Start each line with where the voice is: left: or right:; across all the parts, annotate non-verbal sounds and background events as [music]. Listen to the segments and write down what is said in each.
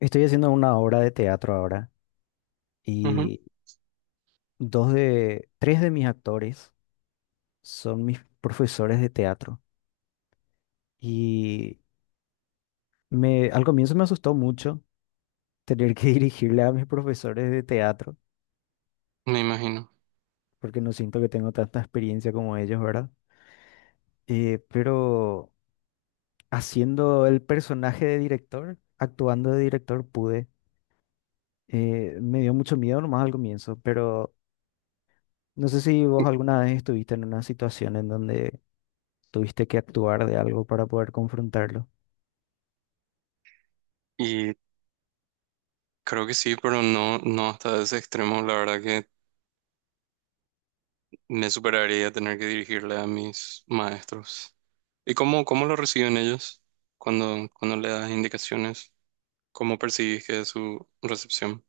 left: Estoy haciendo una obra de teatro ahora
right: Ujú.
left: y tres de mis actores son mis profesores de teatro. Y al comienzo me asustó mucho tener que [laughs] dirigirle a mis profesores de teatro,
right: Me imagino.
left: porque no siento que tengo tanta experiencia como ellos, ¿verdad? Pero haciendo el personaje de director, actuando de director, pude. Me dio mucho miedo nomás al comienzo, pero no sé si vos alguna vez estuviste en una situación en donde tuviste que actuar de algo para poder confrontarlo.
right: Y creo que sí, pero no, no hasta ese extremo. La verdad que me superaría tener que dirigirle a mis maestros. ¿Y cómo lo reciben ellos cuando le das indicaciones? ¿Cómo percibís que es su recepción?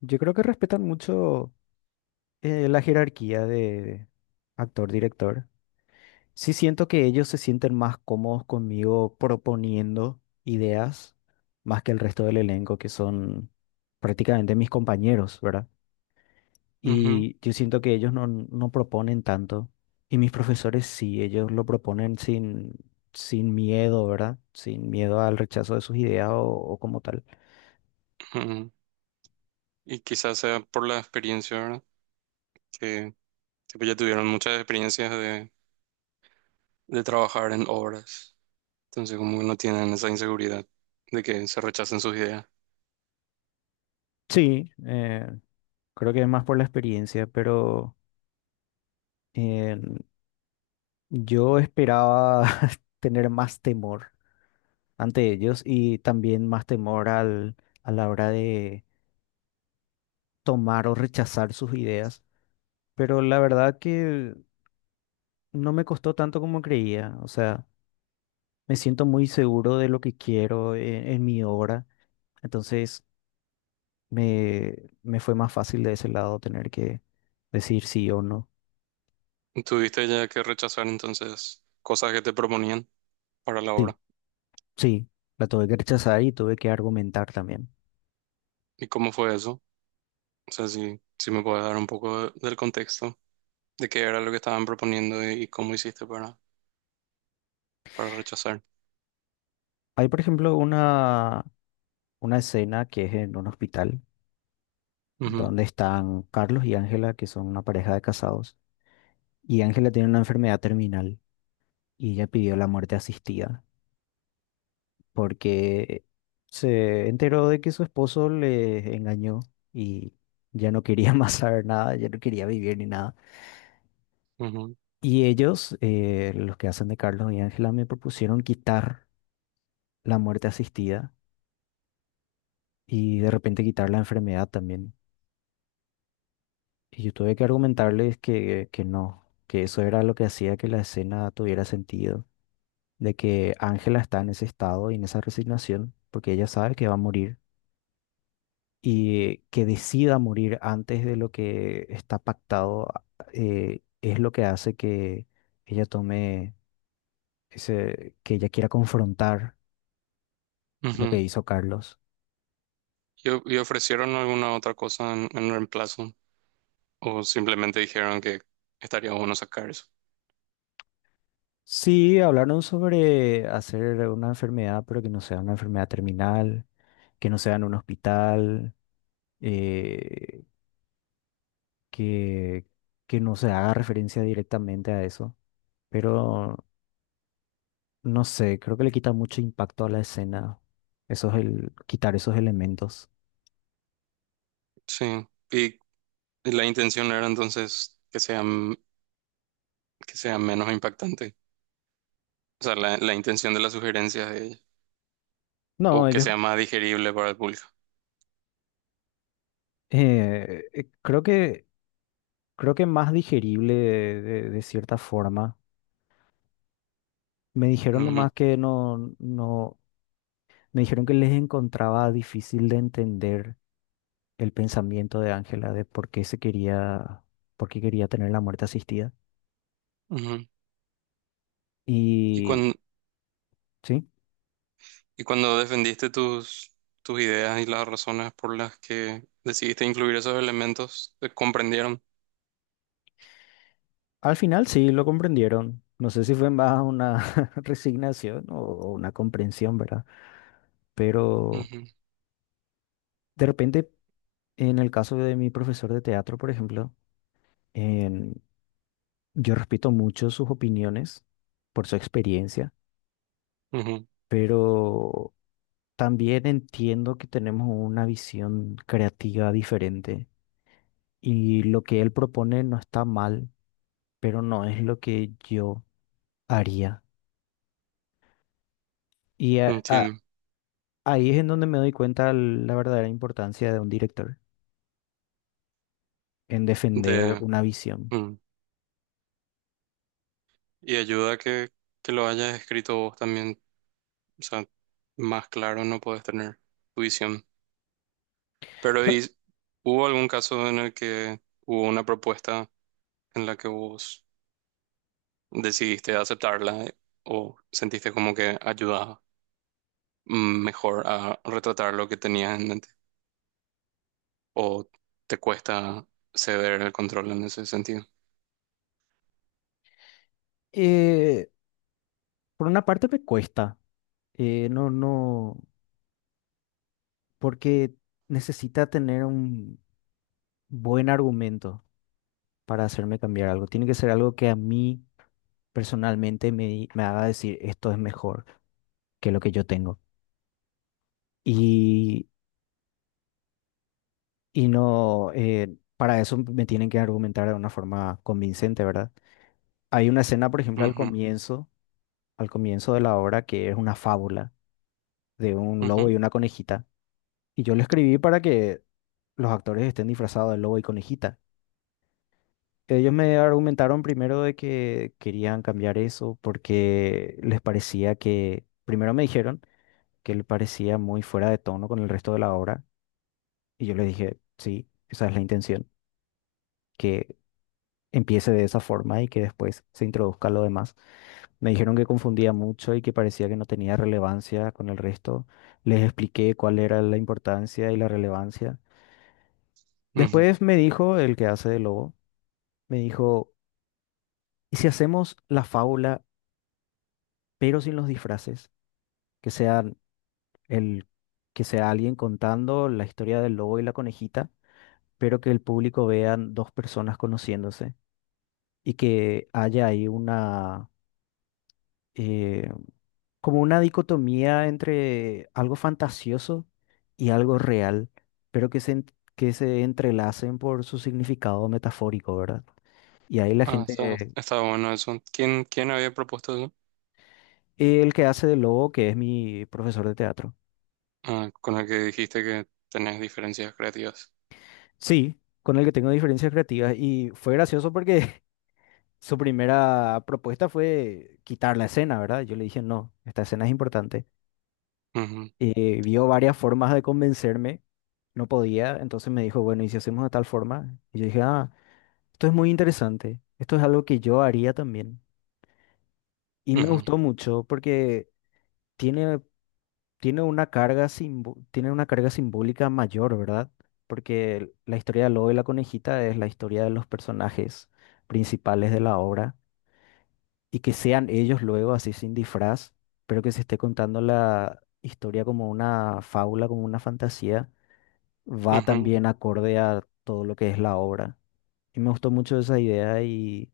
left: Yo creo que respetan mucho la jerarquía de actor-director. Sí siento que ellos se sienten más cómodos conmigo proponiendo ideas más que el resto del elenco, que son prácticamente mis compañeros, ¿verdad?
right: Ujú,
left: Y yo siento que ellos no, no proponen tanto. Y mis profesores sí, ellos lo proponen sin miedo, ¿verdad? Sin miedo al rechazo de sus ideas o como tal.
right: ujú. Y quizás sea por la experiencia, ¿verdad? Que tipo, ya tuvieron muchas experiencias de trabajar en obras. Entonces como que no tienen esa inseguridad de que se rechacen sus ideas.
left: Sí, creo que es más por la experiencia, pero eh, yo esperaba [laughs] tener más temor ante ellos y también más temor a la hora de tomar o rechazar sus ideas. Pero la verdad que no me costó tanto como creía. O sea, me siento muy seguro de lo que quiero en mi obra. Entonces me, me fue más fácil de ese lado tener que decir sí o no.
right: ¿Tuviste ya que rechazar entonces cosas que te proponían para la
left: Sí,
right: obra?
left: sí, la tuve que rechazar y tuve que argumentar también.
right: ¿Y cómo fue eso? O sea, si me puedes dar un poco del contexto de qué era lo que estaban proponiendo y cómo hiciste para rechazar.
left: Hay, por ejemplo, una escena que es en un hospital
right: Ujú,
left: donde están Carlos y Ángela, que son una pareja de casados, y Ángela tiene una enfermedad terminal y ella pidió la muerte asistida, porque se enteró de que su esposo le engañó y ya no quería [laughs] más saber nada, ya no quería vivir ni nada.
right: ujú,
left: Y ellos, los que hacen de Carlos y Ángela, me propusieron quitar la muerte asistida y de repente quitar la enfermedad también. Y yo tuve que argumentarles que no, que eso era lo que hacía que la escena tuviera sentido, de que Ángela está en ese estado y en esa resignación, porque ella sabe que va a morir y que decida morir antes de lo que está pactado, es lo que hace que ella tome que ella quiera confrontar lo
right: ujú.
left: que hizo Carlos.
right: ¿Y, y ofrecieron alguna otra cosa en reemplazo? ¿O simplemente dijeron que estaría bueno sacar eso?
left: Sí, hablaron sobre hacer una enfermedad, pero que no sea una enfermedad terminal, que no sea en un hospital, eh, que, que no se haga referencia directamente a eso. Pero no sé, creo que le quita mucho impacto a la escena, quitar esos elementos.
right: Sí. Y la intención era entonces que sea, que sea menos impactante. O sea, la intención de la sugerencia de ella.
left: No,
right: O que
left: ellos
right: sea más digerible para el público.
left: eh, eh, creo que creo que más digerible de cierta forma. Me dijeron
right: Ujú,
left: nomás que no, me dijeron que les encontraba difícil de entender el pensamiento de Ángela de por qué se quería, por qué quería tener la muerte asistida.
right: ujú. Y
left: Y sí,
right: y cuando defendiste tus ideas y las razones por las que decidiste incluir esos elementos, te comprendieron.
left: al final sí lo comprendieron. No sé si fue más una [laughs] resignación o una comprensión, ¿verdad? Pero
right: Ujú,
left: de repente, en el caso de mi profesor de teatro, por ejemplo, Em, yo respeto mucho sus opiniones por su experiencia,
right: ujú.
left: pero también entiendo que tenemos una visión creativa diferente y lo que él propone no está mal, pero no es lo que yo haría. Y a- a-
right: Entiendo.
left: Ahí es en donde me doy cuenta la verdadera importancia de un director en defender
right: De,
left: una visión.
right: mm. Y ayuda que lo hayas escrito vos también. O sea, más claro no podés tener tu visión. Pero
left: Cla-
right: ¿y hubo algún caso en el que hubo una propuesta en la que vos decidiste aceptarla, o sentiste como que ayudaba? Mm, ¿mejor a retratar lo que tenías en mente? ¿O te cuesta ceder el control en ese sentido?
left: eh, por una parte me cuesta, no, porque necesita tener un buen argumento para hacerme cambiar algo. Tiene que ser algo que a mí personalmente me haga decir esto es mejor que lo que yo tengo. Y, y no, para eso me tienen que argumentar de una forma convincente, ¿verdad? Hay una escena, por ejemplo,
right: Ujú,
left: al comienzo de la obra que es una fábula de un lobo
right: ujú,
left: y una conejita. Y yo lo escribí para que los actores estén disfrazados de lobo y conejita. Ellos me argumentaron primero de que querían cambiar eso porque les parecía que, primero me dijeron que le parecía muy fuera de tono con el resto de la obra y yo les dije, sí, esa es la intención, que empiece de esa forma y que después se introduzca lo demás. Me dijeron que confundía mucho y que parecía que no tenía relevancia con el resto. Les expliqué cuál era la importancia y la relevancia.
right: ujú.
left: Después me dijo el que hace de lobo, me dijo, ¿y si hacemos la fábula pero sin los disfraces? Que sea el que sea alguien contando la historia del lobo y la conejita, pero que el público vean dos personas conociéndose y que haya ahí una eh, como una dicotomía entre algo fantasioso y algo real, pero que se en- que se entrelacen por su significado metafórico, ¿verdad? Y ahí la
right: Ah,
left: gente,
right: está bueno eso. ¿Quién había propuesto eso?
left: el que hace de lobo, que es mi profesor de teatro.
right: Ah, con el que dijiste que tenés diferencias creativas.
left: Sí, con el que tengo diferencias creativas y fue gracioso porque [laughs] su primera propuesta fue quitar la escena, ¿verdad? Yo le dije, no, esta escena es importante.
right: Ujú,
left: Vio varias formas de convencerme, no podía, entonces me dijo, bueno, ¿y si hacemos de tal forma? Y yo dije, ah, esto es muy interesante, esto es algo que yo haría también. Y me
right: ujú,
left: gustó mucho porque tiene, tiene una tiene una carga simbólica mayor, ¿verdad? Porque la historia de Lobo y la conejita es la historia de los personajes principales de la obra y que sean ellos luego así sin disfraz, pero que se esté contando la historia como una fábula, como una fantasía, va
right: ujú.
left: también acorde a todo lo que es la obra. Y me gustó mucho esa idea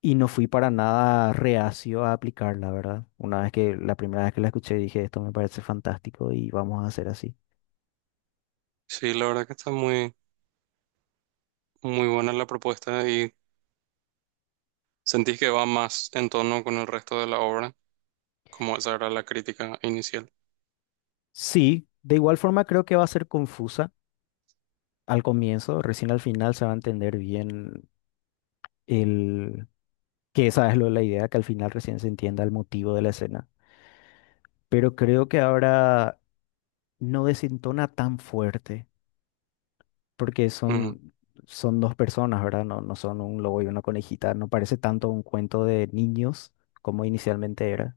left: y no fui para nada reacio a aplicarla, ¿verdad? La primera vez que la escuché dije, esto me parece fantástico y vamos a hacer así.
right: Sí, la verdad que está muy buena la propuesta y sentís que va más en tono con el resto de la obra, como esa era la crítica inicial.
left: Sí, de igual forma creo que va a ser confusa al comienzo, recién al final se va a entender bien el que esa la idea, que al final recién se entienda el motivo de la escena. Pero creo que ahora no desentona tan fuerte, porque
right: Ujú.
left: son dos personas, ¿verdad? No, no son un lobo y una conejita, no parece tanto un cuento de niños como inicialmente era.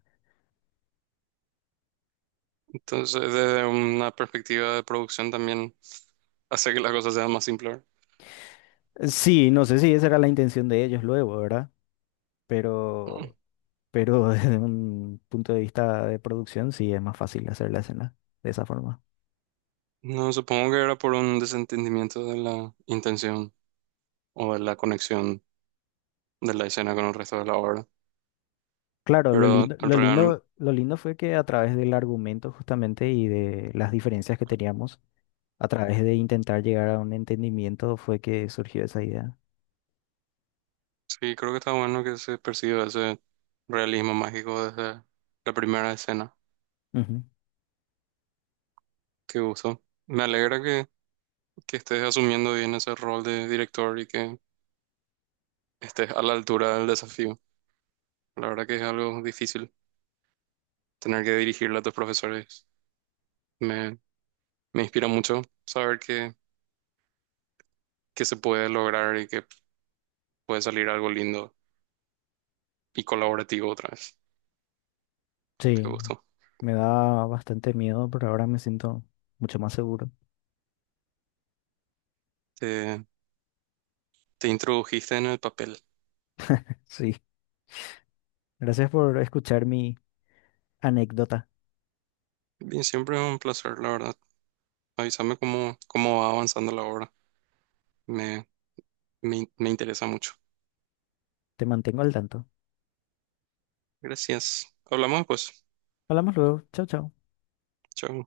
right: Entonces, desde una perspectiva de producción también hace que las cosas sean más simples.
left: Sí, no sé si esa era la intención de ellos luego, ¿verdad? Pero, pero [laughs] desde un punto de vista de producción sí es más fácil hacer la escena de esa forma.
right: No, supongo que era por un desentendimiento de la intención o de la conexión de la escena con el resto de la obra.
left: Claro,
right: Pero realmente
left: lo lindo fue que a través del argumento justamente y de las diferencias que teníamos, a través de intentar llegar a un entendimiento fue que surgió esa idea.
right: sí, creo que está bueno que se perciba ese realismo mágico desde la primera escena
left: Ujú.
right: que usó. Me alegra que estés asumiendo bien ese rol de director y que estés a la altura del desafío. La verdad que es algo difícil tener que dirigirle a tus profesores. Me, me inspira mucho saber que se puede lograr y que puede salir algo lindo y colaborativo otra vez. Qué
left: Sí,
right: gusto.
left: me da bastante miedo, pero ahora me siento mucho más seguro.
right: Te, te introdujiste en el papel.
left: Sí, gracias por escuchar mi anécdota.
right: Bien, siempre es un placer, la verdad. Avísame cómo va avanzando la obra. Me, me interesa mucho.
left: Te mantengo al tanto.
right: Gracias. Hablamos pues.
left: Hablamos luego. Chao, chao.
right: Chao.